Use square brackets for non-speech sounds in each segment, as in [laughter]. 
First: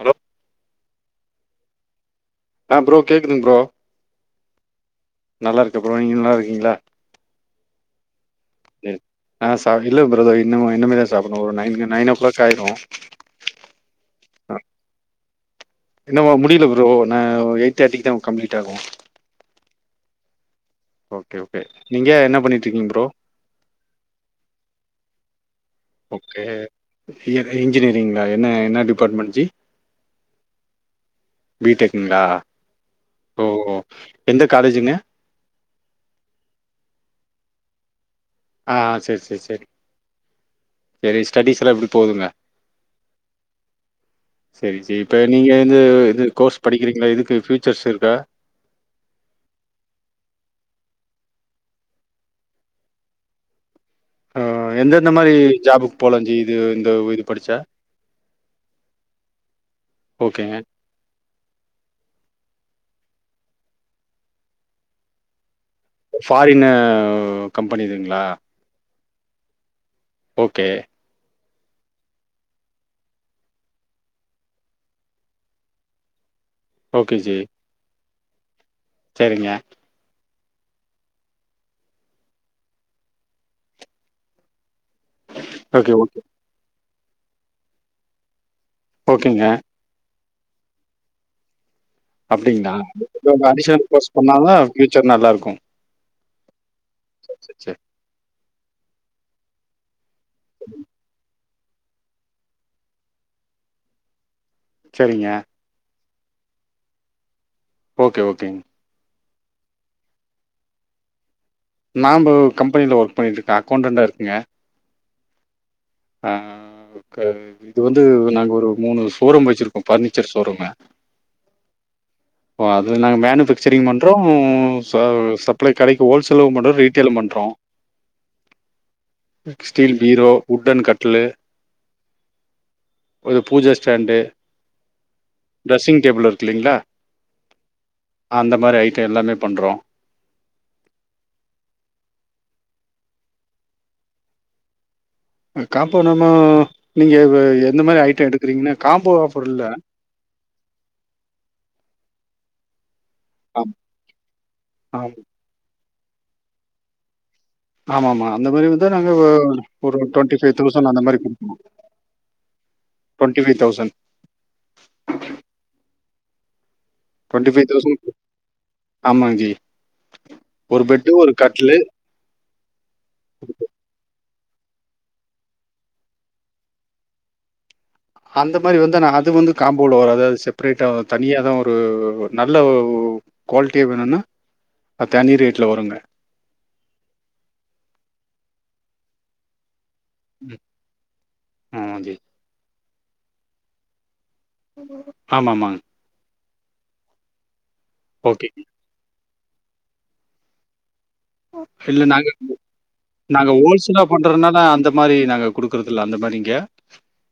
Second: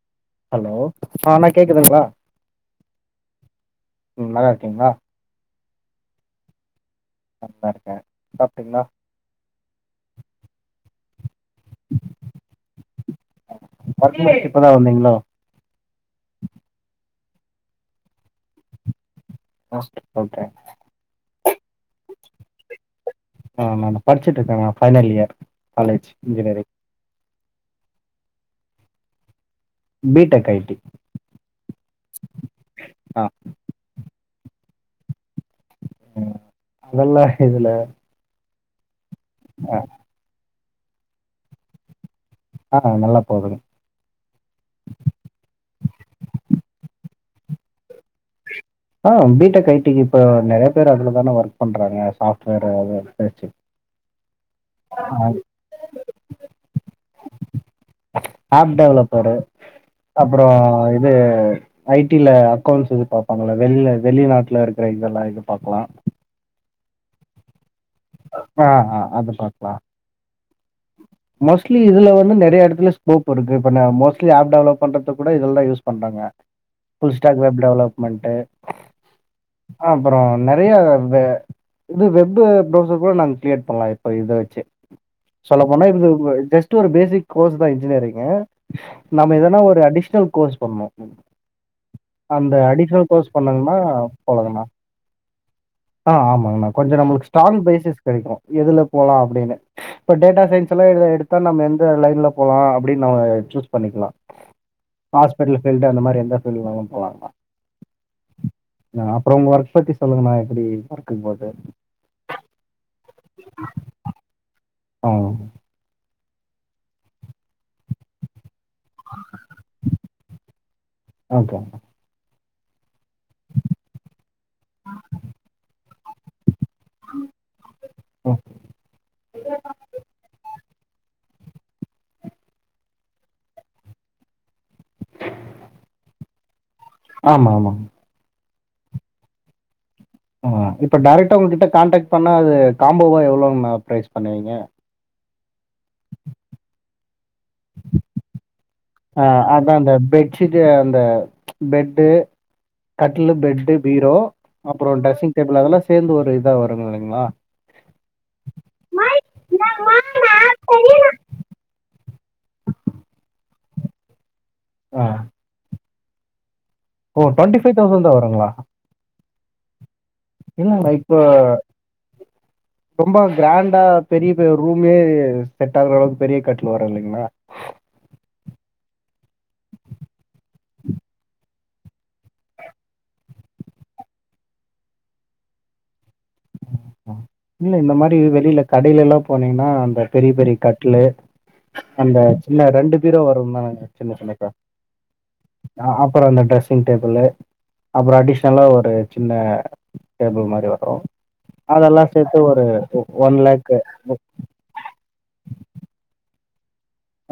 Hello hello ஆ அண்ணா கேக்குதுங்களா ஆ ப்ரோ கேக்குதுங் ப்ரோ ம் நல்லா இருக்கீங்ளா நல்லா இருக்க ப்ரோ நீங்க நல்லா இருக்கீங்களா நல்லா இர்க்கே சாப்டிங்ளா சரி. ஆ சா இல்ல பிரதர் இன்னமு இன்னமேதா சாப்பட்ணு ஒரு நைன்னு நைன் ஓ கிளாக் ஆயிடு ஒர்க் முடிச்சுட்டு இப்பதா வந்தீங்ளோ இன்னமு முடியல ப்ரோ நா எயிட் தேர்டிக்கு தா கம்ப்ளீட் ஆகு ஆஸ்பிட் போன்ட்ற ஓகே ஓகே நீங்க என்ன பண்ணிட்ருக்கீங் ப்ரோ ஆமா ஆமா படிச்சிட்டு இருக்க நா final year college okay engineering நீ க இன்ஜினியரிங்லா என்ன என்ன department G B tech I T B டெக்குங்ளா ஆ ஓ ஓ எந்த காலேஜிங்க ம் சொல்லா இதுல ஆ ஆ செரி செரி செரி ஆ செரி ஸ்டடிஸ்லா எப்டி போதுங்க ஆ நல்லா போதுங் செரி ஜி இப்ப நீங்க இது இது கோர்ஸ் படிக்கிறீங்கலே இதுக்கு ஃப்யூச்சர்ஸ் இருக்கா ஆ பி டெக் ஐடிக்கு இப்ப நெறைய பேர் அதுலதானா ஒர்க் பண்றாங்க சாஃப்ட்வேர் அ [unintelligible] ஆ எந்தெந்த மாரி ஜாபுக்கு போலா ஜி இது இந்த இது படிச்சா ஆப் டெவலப்பரு அப்பறோ ஓகேங்க. இது ஐ டில அக்கௌண்ட்ஸ் இது பாப்பாங்கள வெள்ல வெளிநாட்ல இருக்கற இதெல்லா இது பாக்கலா ஃபாரினு வ் கம்பெனிதுங்ளா ஆ ஆ அது மார் தா ஓகே மோஸ்ட்லி இதுல வந்து நெறைய எடத்துல ஸ்ஹோப் இருக்கு இப்ப ம மோஸ்ட்லி ஆப் டெவலப் பண்றது கூட இதுல தா யூஸ் பண்றாங்க உ [unintelligible] ஃபுல் ஸ்டாக் வெப் டெவலப்மன்ட்டு சேரிங்க அ அப்பறோ நறைய வெபு இது வெபு ப்ரௌசர் கூட நாங்க கிரியட் பண்லா இப்ப இத வச்சு சொல்ல போனா ஓகே, இந்த ஓகே. இந்த ஜஸ்ட் ஒரு பேசிக் கோர்ஸ் தா இஞ்ஜினேரிங்கு நம்ம ஓகேங்க. எதனா ஒரு அடிஷ்னல் கோர்ஸ் பண்ணு அந்த அப்டிங்களா? அடிஷ்னல் கோர்ஸ் பண்ணோன்னா அடிஷனல் கோர்ஸ் பண்ணா தான் போதுங்கண்ணா ஃபியூச்சர் நல்லாருக்கும். ஆ ஆமாங் அண்ணா கொஞ்ச நம்மளுக்கு சரி, ஸ்ட்ராங் சரி, சரி. பேசிஸ் கெடைக்கு எதுல போலா அப்டின்னு இப்ப டேட்டா சயின்ஸ் லா இதுல எடுத்தா நம்ம எந்த லைன்ல போலா அப்டின் நாம சூஸ் பண்ணிக்லா சரிங்க. ஹாஸ்பிட்டல் ஃபீல்டு அந்த மாரி எந்த ஃபீல்டுனாலு போலாங்ண்ணா ஓகே ஓகேங் ஆ அப்றோ உங்க ஒர்க் பத்தி சொல்லுங்ணா எப்டி ஒர்க்கு போது நாம்போ கம்பெனில ஒர்க் பண்ணிட்ருக்க அகௌண்டண்டா இருக்கேங்க ஓ ஆ க இது வந்து நாங்க ஒரு மூணு ஷோரூம் வெச்சிருக்கோ ஃபர்னிச்சர் ஷோருமூ ஓகேண்ணா ஒ அது நாங்க மேனுஃபேக்சரிங் பண்றோ ச சப்ளே கடைக்கு ஹோல்சேலு பண்றோ ரீட்டேலு பண்றோ ஒ க்ஸ்டீல் பீரோ உட்டன் கட்லு ஒரு பூஜ ஸ்டாண்டு ட்ரஸ்ஸிங் டேபுல் இருக்குல்லிங்ளா ஆமா ஆமா அந்த மாரி ஐட்டோ எல்லாமே பண்றோ ஆ இப்ப டேரெக்டா உங்ககிட்ட கான்டெக்ட் பண்ணா அது காம்போவா எவ்ளோ மா ப்ரைஸ் பண்ணுவீங்க காம்போ நம்மோ நீங்க எந்த மாரி ஐட்டே எடுக்கிறீங்கனு காம்போ ஆஃபர் இல்ல பெச்சிட்டு அந்த பெட்டு கட்லு ஆம் பெட்டு பீரோ அப்றோ ஆம். ட்ரெஸிங் டேபிலு அதெலா சேந்து ஒரு இதா வருங்க இல்லைங்களா ஆமா ஆமா அந்த மாரி வந்து நாங்க ஒரு டொண்ட்டி ஃபை தவுசண்ட் அந்த மாரி குடுக்கலா டொண்டி ஃபை தவுசண் ஆ ஓ twenty twenty five five thousand தவுசண்க்கு தான் வருங்களா ஆமாங் ஜி ஒரு பெட்டு ஒரு கட்லு ரொம்பே கிராண்டா பெரிய ஒரு ரூமே செட் ஆகுற அளவுக்கு பெரிய கட்லு வரு இல்லைங்களா அந்த மாரி வந்து நா அது வந்து காம்போல வராது அது செப்பரேட்டா தனியாதா ஒரு நல்ல ஒ குவால்டியா வேணுனா அது தனி ரேட்ல வருங்க இல்ல இந்த மாரி வெளியில கடைலலா போனீங்கனா அந்த பெரிய பெரிய ம் கட்லு ஆமாங் ஜி அந்த சின்ன ரெண்டு பீரோ வரும்ல சின்ன சின்னதா ஆமா ஆமா அ அப்றோ அந்த ட்ரஸிங் டேபுளு அப்றோ ஓகே அடிஷ்னலா ஒரு சின்ன டேபிள் மாரி வரு இல்ல அதெல்லா நாங்க சேத்து ஒரு ஒன் நாங்க லேக்கு ஓல்சேலா பண்றதனால அந்த மாரி நாங்க குடுக்குறது இல்ல அந்த மாரிங்க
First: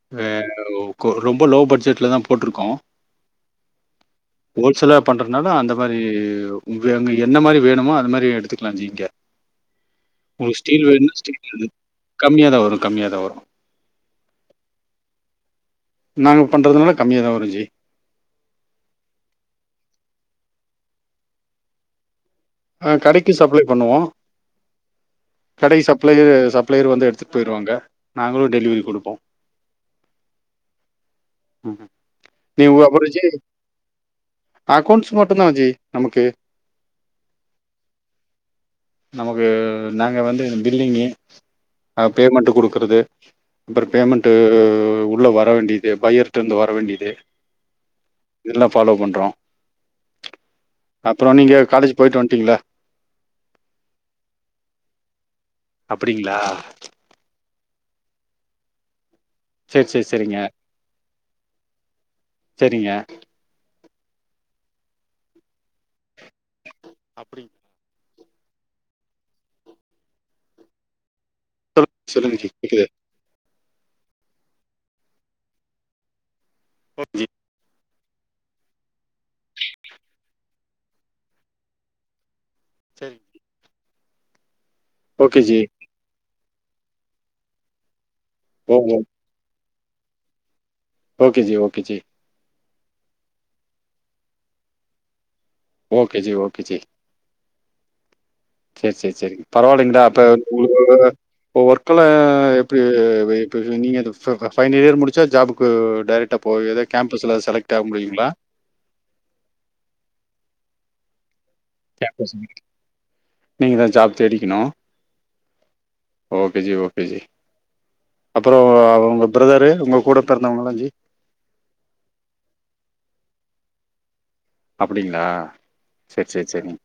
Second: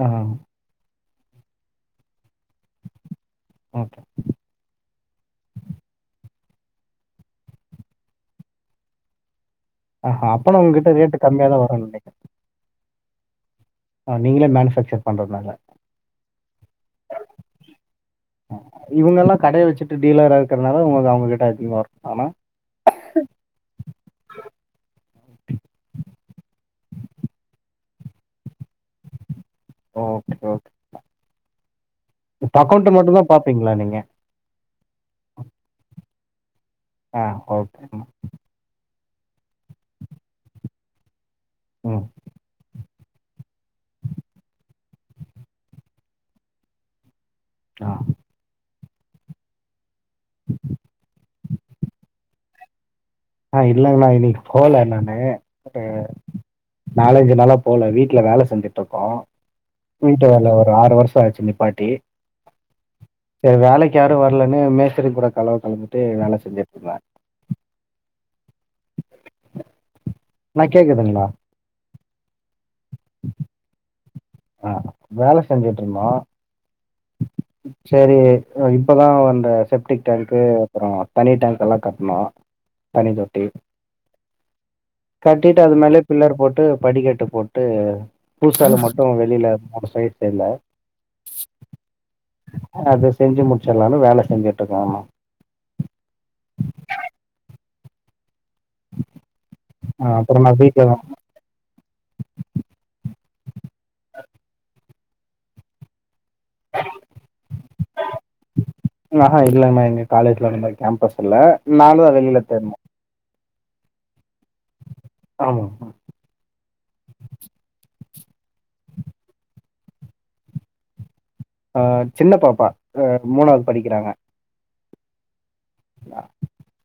ஆ வ கொ ரொம்ப லோ பட்ஜெட்ல தா போட்ருக்கோ ஓகே ஹோல்சேல பண்றதுனால அந்த மாரி உங்கு அங்கு என்ன மாரி வேணுமோ அந்த மாரி எடுத்துக்லா ஜி இங்க ஆஹ அப்பனா உங்க கிட்ட ரேட்டு கம்மியா தா வருன்னு நெனைக்கிறே கம்மியாதா வரு கம்மியாதா வரு ஆ நீங்களே மேனுஃபேக்சர் பண்றதுனால நாங்க பண்றதுனால கம்மியாதா வருன் ஜி அ இவுங்கல்லா கடைய வெச்சிட்டு டீலரா இருக்கற்தனால உங்க அவுங்ககிட்ட அதிகமா வருமானா ஆ கடைக்கு சப்ளே பண்ணுவோ கடை சப்ளேயர் சப்ளேயர் வந்து எடுத்துட் போயிருவாங்க நாங்களு டெலிவரி குடுப்போ ஓகே ஓகே இப்ப அகௌண்ட் மட்டுந்தா பாப்பீங்களா நீங்க அக்கோண்ட்ஸ் மட்டுந்தா ஜி நமக்கு ஆ ஓகே ம் நமக்கு நாங்க வந்து இது பில்டிங்கு அ ம் பேமண்ட்டு குடுக்குறது அப்றோ பேமண்ட்டு உள்ள வர வேண்டியது பய்யர் ட்ருந்து வர வேண்டியது அ இதலா ஃபாலோ பண்றோ அப்புறோ நீங்க காலேஜ் போயிட்டு வந்துட்டீங்களா ஆ இல்லலைங்கண்ணா இன்னைக்கு போல நானு அப்டிங்களா நாலஞ்சு நாளா போல வீட்ல வேல செஞ்சுட்டு இருக்கோ சேரி சேரி வீட்டு சேரிங்க வேல ஒரு ஆறு வருஷோ ஆச்சு நிப்பாட்டி செரிங்க செரி வேலைக்கு யாரு வரலனு மேஸ்தரி கூட கலவ கலந்துட்டு வேல செஞ்சிட்ருந்த அப்டி ணா கேக்குதுங்ளா சொல் சொல்லுங்கஜி கேக்குது [unintelligible] ஆ வேல செஞ்சிட்ருந்தோ ஓக் ஜி செரீ இப்பதா அந்த செப்டிக் டேங்க்கு அப்பறோ தனி டேங்க்கெலா கட்னோ தனி சேரி தொட்டி ஓகே ஜி கட்டிட்டு அது மேலயே பில்லரு போட்டு படிக்கட்டு போட்டு ஓ பூசுவேல ஓ மட்டு வெ இல்லைல்ல மூனு சைட்ல இல்ல ஓகே ஜி ஓகே ஜி அது செஞ்சி முடிச்சிட்லானு வேல செஞ்சிட்ருக்கோம்ன ஓகே ஜி ஓகே ஜி செரி செரி செரி பரவால்ல இந்த ஆ ஆப்ப அப்புறோ நா வீட்லதா [unintelligible] ஒர்க்குல எப்டி வெய்ப்பு நீங்க இதுக் சரிதா ஃபைனல் இயர் முடிச்சா ஜாபுக் பு டேரக்டா போய் எதா கேம்ப்பஸ்ல செலக்ட் ஆக முடியுங்ளா ஆஹா இல்லம்மே எங்க காலேஜ்ல அந்த மாரி கேம்பஸ் இல்ல நானுந்தா கேம்பஸ் வெளில தேட்னு. நீங்கதா ஜாப் தேடிக்கணு ஆமா ஓகே ஜி ஓகே ஜி அப்பறோ ஒங்க பிரதரு ஒங்க கூடப் பெறந்தவங்களா ஜி ஆ சின்ன பாப்பா க மூணாவது படிக்கிறாங்க அப்படிங்ளா செரி செரி செரிங்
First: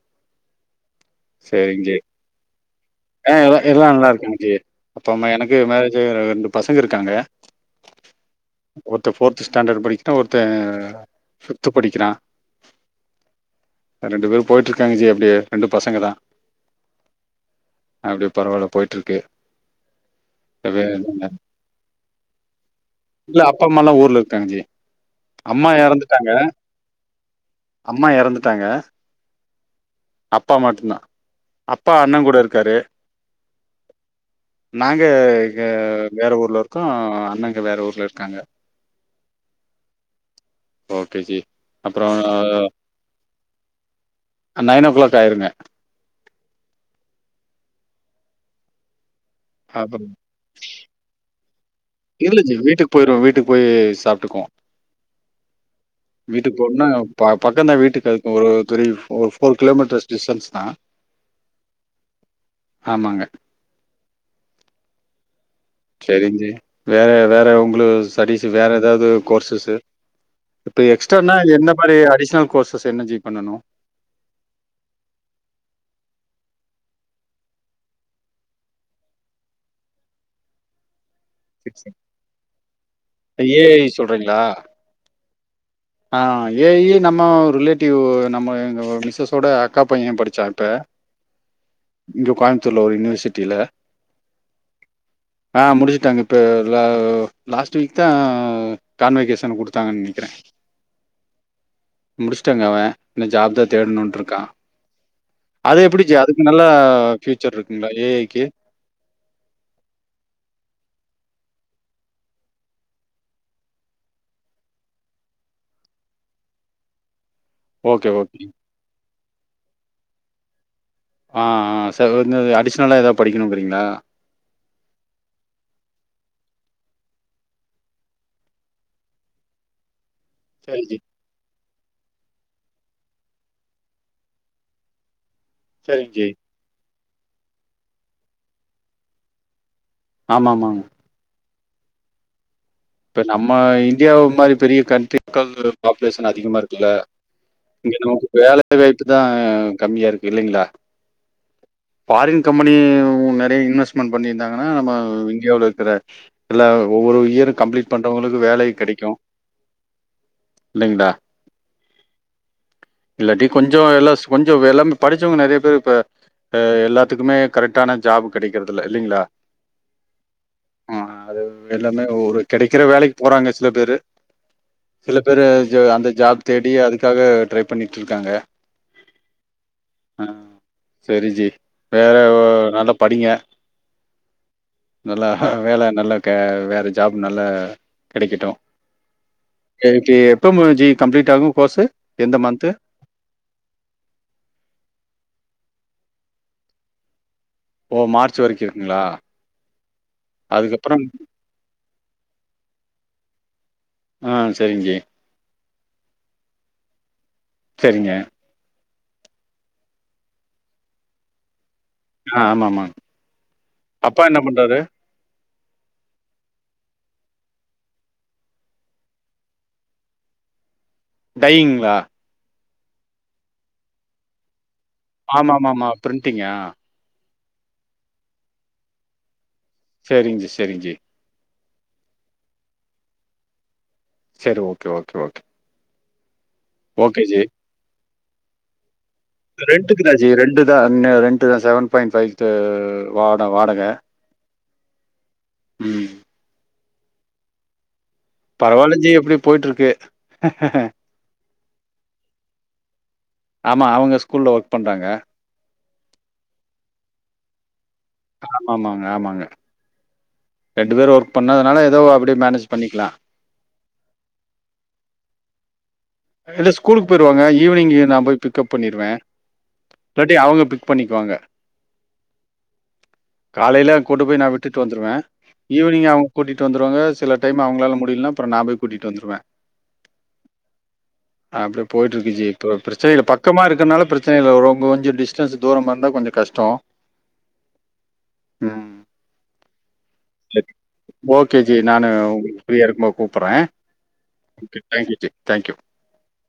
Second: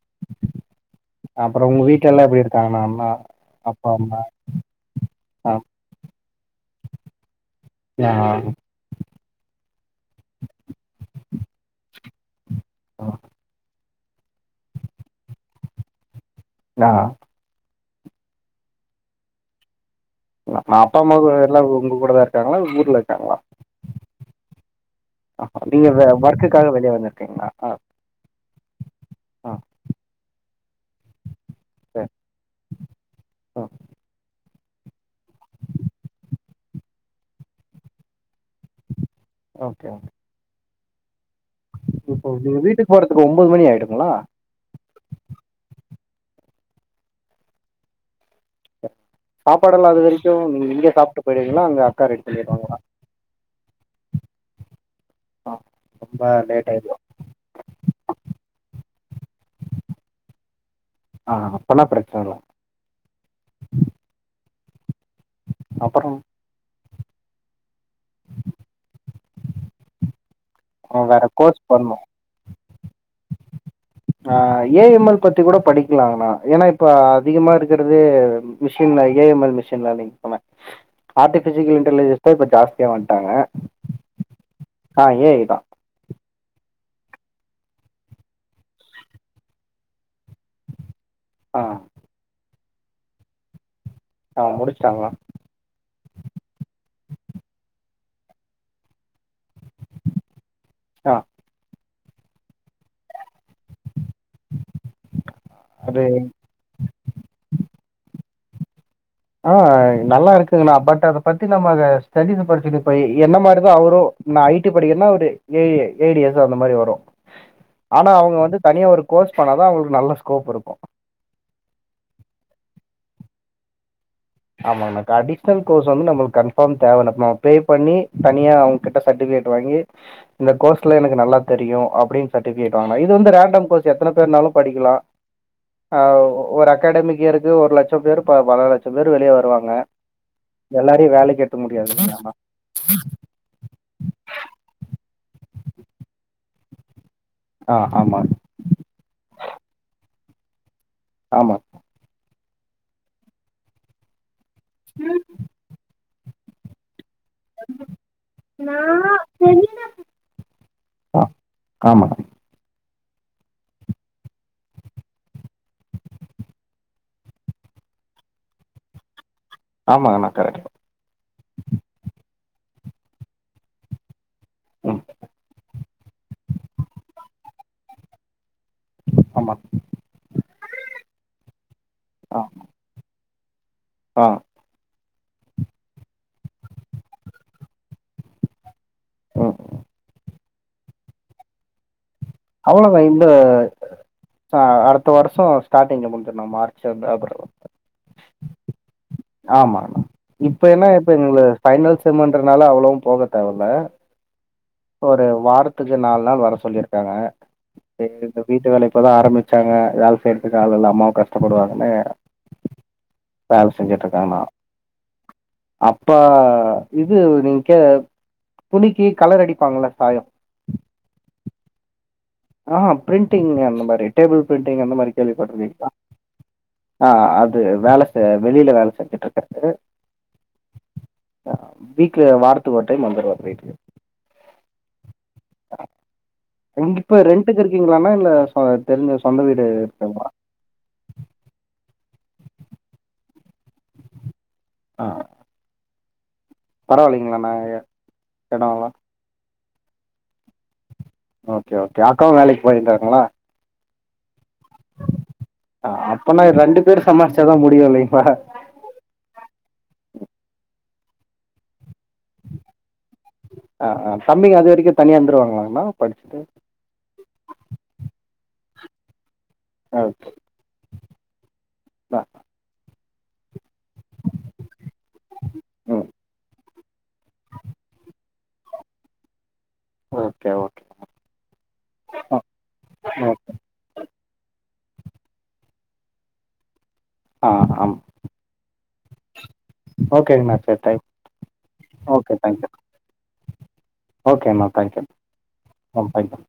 அப்புறோ உங்க செரிங் ஜி வீட்ல எல்லா எப்டி இருக்காங்கண்ணா அண்ணா ஆ எலா எல்லா அப்பா அம்மா நல்லாருக்காங்க ஜி அப்பாம்மா ஆ எனக்கு மேரேஜாயி ரெண்டு பசங்க இருக்காங்க யா ஒருத்த ஃபோர்த்து ஸ்டாண்டர்ட் படிக்கிறா ஒருத்த ஃபிஃப்த்து படிக்கிறா ஆ ரெண்டு பேரு போய்ட்ருக்காங்க ஜி அப்டியே ரெண்டு பசங்க தா நா அப்டி பரவால்ல போயிட்ருக்கு நா அப்பாம்மா கூட எல்லா உ உங்க கூட தா இருக்காங்களா ஊர்ல இருக்காங்களா இல்ல அப்பா, அம்மாலாம் ஊர்ல இருக்காங்க ஜி. அம்மா நீங்க வ எறந்துட்டாங்க. ஒர்க்குக்காக வெளிய வந்துருக்கீங்ளா அம்மா எறந்துட்டாங்க அப்பா மட்டுந்தா அப்பா சரி அண்ணங்கூட இருக்காரு ஆ நாங்க இங்க வேற ஊர்ல இருக்கோ அண்ணங்க வேற ஊர்ல இருக்காங்க ஓகே ஓகே ஜி அப்புறம் இப்போ வி வீட்டுக் போறதுக்கு ஒம்போது மணி ஆயிடுங்களா நைனோ கிளாக் ஆயிருங்க சாப்பாடல்லா அப்புறம் அதுவரைக்கு நீங் இங்க சாப்ட்டு பொயிடுவிங்களா அங்க ரெடி பண்ணிருவாங்களா பொயிருவோ வீட்டுக் போயி சாப்டுக்குவோ ஆ ரொம்ப வீட்டுக்கு லேட் போன்னா ஆயிடு ப பக்கந்தா வீட்டுக்கு அதுக்கு ஒரு three four four kilometres distance தா அ அப்பன்னா பிரச்சனல்ல ஆமாங்க அப்புறோ செரிங் ஜீ வேற வேற உங்களு ஸ்டடிசு வேற எதாவ்து கோர்ஸ்ஸஸு இப்போ வேற எக்ஸ்ட்டர்னா கோர்ஸ் என்ன மாரி பண்ணு அடிஷ்னல் கோர்சஸ் என்ன ஜீ பண்ணனு அ ஏ எம் எல் பத்தி கூட படிக்கலாங்ண்ணா ஏனா இப்ப அதிகமா இருக்கறது மிஷின்ல A M L machine learning தான ஆர்டிஃபிஷிக்கல் இன்ட்டலிஜன்ஸ் தா இப்ப ஜாஸ்தியா வந்ட்டாங்க ஏ ஐ அ ஏ ஐ தா அ ஏ ஐ நம்ம ரிலேட்டீவு நம்ம எங்க மிஸ்ஸஸோட அக்கா பைய படிச்சா இப்ப ஆ இங்க கோயம்த்தூர்ல ஒரு யூனிவர்சிட்டில அ முடிச்ட்டாங்ளா அ முடிச்ட்டாங்க இப்ப ல லாஸ்ட் வீக் தா கான்வகேஷன் குடுத்தாங்கன் நெனைக்கிற ஆ முடிஷ்ட்டாங்க அவ இன்னு ஜாப்தா தேடணுன்ட்ருக்கா அது எப்பிடி ஜீ அது நல்ல ஃப்யூச்சர்ருக்குங்ளா ஏ ஐ க்கு அ நல்லா இருக்குங்கண்ணா பட் அத பத்தி நம்ம அத ஸ்டடினு படிச்சிட்டு ஃபை என்ன மாரிதா அவரு நா ஐ டி படிக்கறன்னா அவுரு A I, A D S அந்த மாரி வரு ஓகே, ஆனா அவுங்க ஓகே. வந்து தனியா ஒரு கோர்ஸ் பண்ணாதா அவுங்களுக்கு நல்ல ஸ்கோப் இருக்கு அ அ சர் இவுங்க அடிஷ்னலா எதா படிக்கணுங்கிறீங்ளா ஆமாங்ண்ணா க அடிஷ்னல் கோர்ஸ் வந்து நம்மள்க் கன்ஃபாம் தேவ நம்ம பே பண்ணி தனியா அவுங்கிட்ட சட்டிஃபிகேட்டு வாங்கி இந்த சரி கோர்ஸ்ல ஜி, எனக்கு நல்லா தெரியு அப்டின் சட்டிஃபிகேட் வாங்கணு இது வந்து ரேண்டம் கோர்ஸ் எத்தன பேர்னாலு படிக்கலா அ சரிங்க ஜி. ஒரு அகாடமிக் இயருக்கு ஒரு லட்சம் பேரு ப பல லட்சம் பேரு வெளிய வருவாங்க ஆமா, ஆமாங்க. எல்லாரயு வேலைக்கு எட்த்துக்க முடியாதில்லயாண்ணா இப்ப நம்ம இந்தியாவு மாரி பெரிய கண்ட்ரிக்கல் பாப்புலேஷன் அதிகமா இருக்குல்ல ஆ இங்க நமக்கு ஆமாங்க வேலை வாய்ப்புதா கம்மியா இருக்கு இல்லைங்ளா ஆமா ஃபாரின் கம்பெனி உ நெறைய இன்வெஸ்ட்மென்ட் பண்ணீர்ந்தாங்கனா நம்ம இந்தியாவுலிருக்கற இல்ல ஒவ்வொரு இயரு கம்ப்ளீட் பண்றவங்களுக்கு வேலை கெடைக்கு இல்லைங்ளா ஆ ஆமாங்க இல்லாட்டி கொஞ்சோ எல்லாஸ் கொஞ்சோ எல்லாமே படிச்சவ்ங்க நெறைய பேரு இப்ப அ எல்லாத்துக்குமே கரெட்டான ஜாபு கெடைக்கறதில்ல இல்லிங்ளா ஆமாங்கண்ணா கரெட்டு தா ஆமா அது எல்லாமே ஒரு கெடைக்கிற வேலைக் போறாங்க சில பேரு ம் சில பேரு ஜு அந்த ஜாப் தேடி அதுக்காக ட்ரை பண்ணீட்ருக்காங்க ஆமாங் ஆ செரி ஜீ வேற ஆ நல்லா படிங்க ஆ நல்லா வேல நல்லா க வேற ஜாப் நல்லா கெடைக்கட்டு ம் எனக்கி எப்ப மோ ஜீ கம்ப்ளீட் ஆகு கோர்ஸு எந்த மந்த்து? அவளோதா இந்த ச அடுத்த வருஷோ ஸ்டாட்டிங்ல முடிஞ்சுருண்ணா மார்ச்சு ப் ஏப்பரல் ஓ மார்ச் வரைக் இருக் ஆமாம்மா இப்ப என்னா அதுக்கப்புறம் இப்ப எங்ளுக் பைனல் செம்முன்றதுனால அவ்ளோவு போக தேவல்ல ஆ சரிங்க ஜி. ஒரு வாரத்துக்கு நால் நாள் வர சொல்லியிருக்காங்க சரிங்க. கைஸ் இப்ப வீட்டு வேல இப்பதா ஆரம்பிச்சாங்க வேல செய்றதுக்கு ஆள் இல்லாம அவ கஷ்டப்படுவாங்கனு ஆ ஆமாமா. வேல அப்பா என்ன செஞ்சிட்ருக்காங்னா பண்றாரு? அப்பா இது நீங்க துணிக்கு கலர் அடிப்பாங்ள்ல சாயோ டைய்யிங்ளா ஆஆ பிரிண்டிங் அந்த மாரி டேபிள் பிரிண்டிங் அந்த மாரி ஆமாமாமா. கேள்விப்பட்ருக்கீங்ளா பிரிண்டிங்கா? ஆ அது வேல செய்ய வெளில வேல செஞ்சுட்டு இருக்காரு சேரிங் ஜி சேரிங் ஜி அ வீக்ல வாரத்துக்கு ஒரு டைம் வந்துருவாரு வீட்டுக்கு செரி ஓகே ஓகே ஓகே எங்க இப்ப ஓகே ஜி. ரென்ட்டுக்கு இருக்கீங்ளானா இல்ல சொ தெரிஞ்ச சொந்த வீட் ரென்ட்டுக்கு தா ஜி ரென்ட்டு தா இன்ன ரென்ட்டு தா செவன் பாயிண்ட் ஃபைவ்க்கு வாட வாடக ஆ ம் பரவாயில்லேங்ளானா ஏ பரவாயில்ல ஜி எப்டியோ போய்ட்டு இருக்கு ஓகே ஓகே அக்காவு வேலைக்கு போயிட்டுருங்களா ஆமா அவுங்க ஸ்கூல்ல ஒர்க் பண்றாங்க ஆ அப்பனா ரெண்டு பேரு சம்மாருச்சாதா முடியு லைஃப்ப ஆமாம்மாங்க ஆமாங்க ரெண்டு பேரு ஒர்க் பண்ணதுனால ஏதோ அப்டி மேனேஜ் பண்ணிக்லா ஆ ஆ தம்பிக அது வரைக்கு தனியா இருந்துருவாங்ளாங்ணா படிச்ட்டு இல்ல ஸ்கூலுக்கு போயிருவாங்க ஈவினிங் நா போய் பிக்கப் பண்ணிருவே ஓகே. இல்லாட்டி அவங்க பிக் பண்ணிக்குவாங்க காலையில கூட்டு போய் நா விட்டுட்டு வந்துருவே ம் ஈவினிங் அவுங்க கூட்டிட்டு வந்துருவாங்க சில டைம் அவுங்களால முடிலனா அப்றோ நா போய் கூட்டிட் வந்துருவே ஓகே ஓகே அப்டியே போயிட்டுருக்கு ஆ ஜி இப்போ பிரச்சன இல்ல பக்கமா இருக்கறனால பிரச்சன இல்ல ரொம்ப கொஞ்சோ டிஸ்டன்ஸூ தூரமா இருந்தா கொஞ்ச கஷ்டோ ஆ ஆமா ம் ஓகேங்கண்ணா இல்ல ஜி சரி தேங்க் ஓகே ஜி நானு ஒங்ளுக்கு ஃப்ரீயா இருக்குபோது கூப்புறே ஓகேண்ணா தேங்க்யூ ம் தேங்க்யூ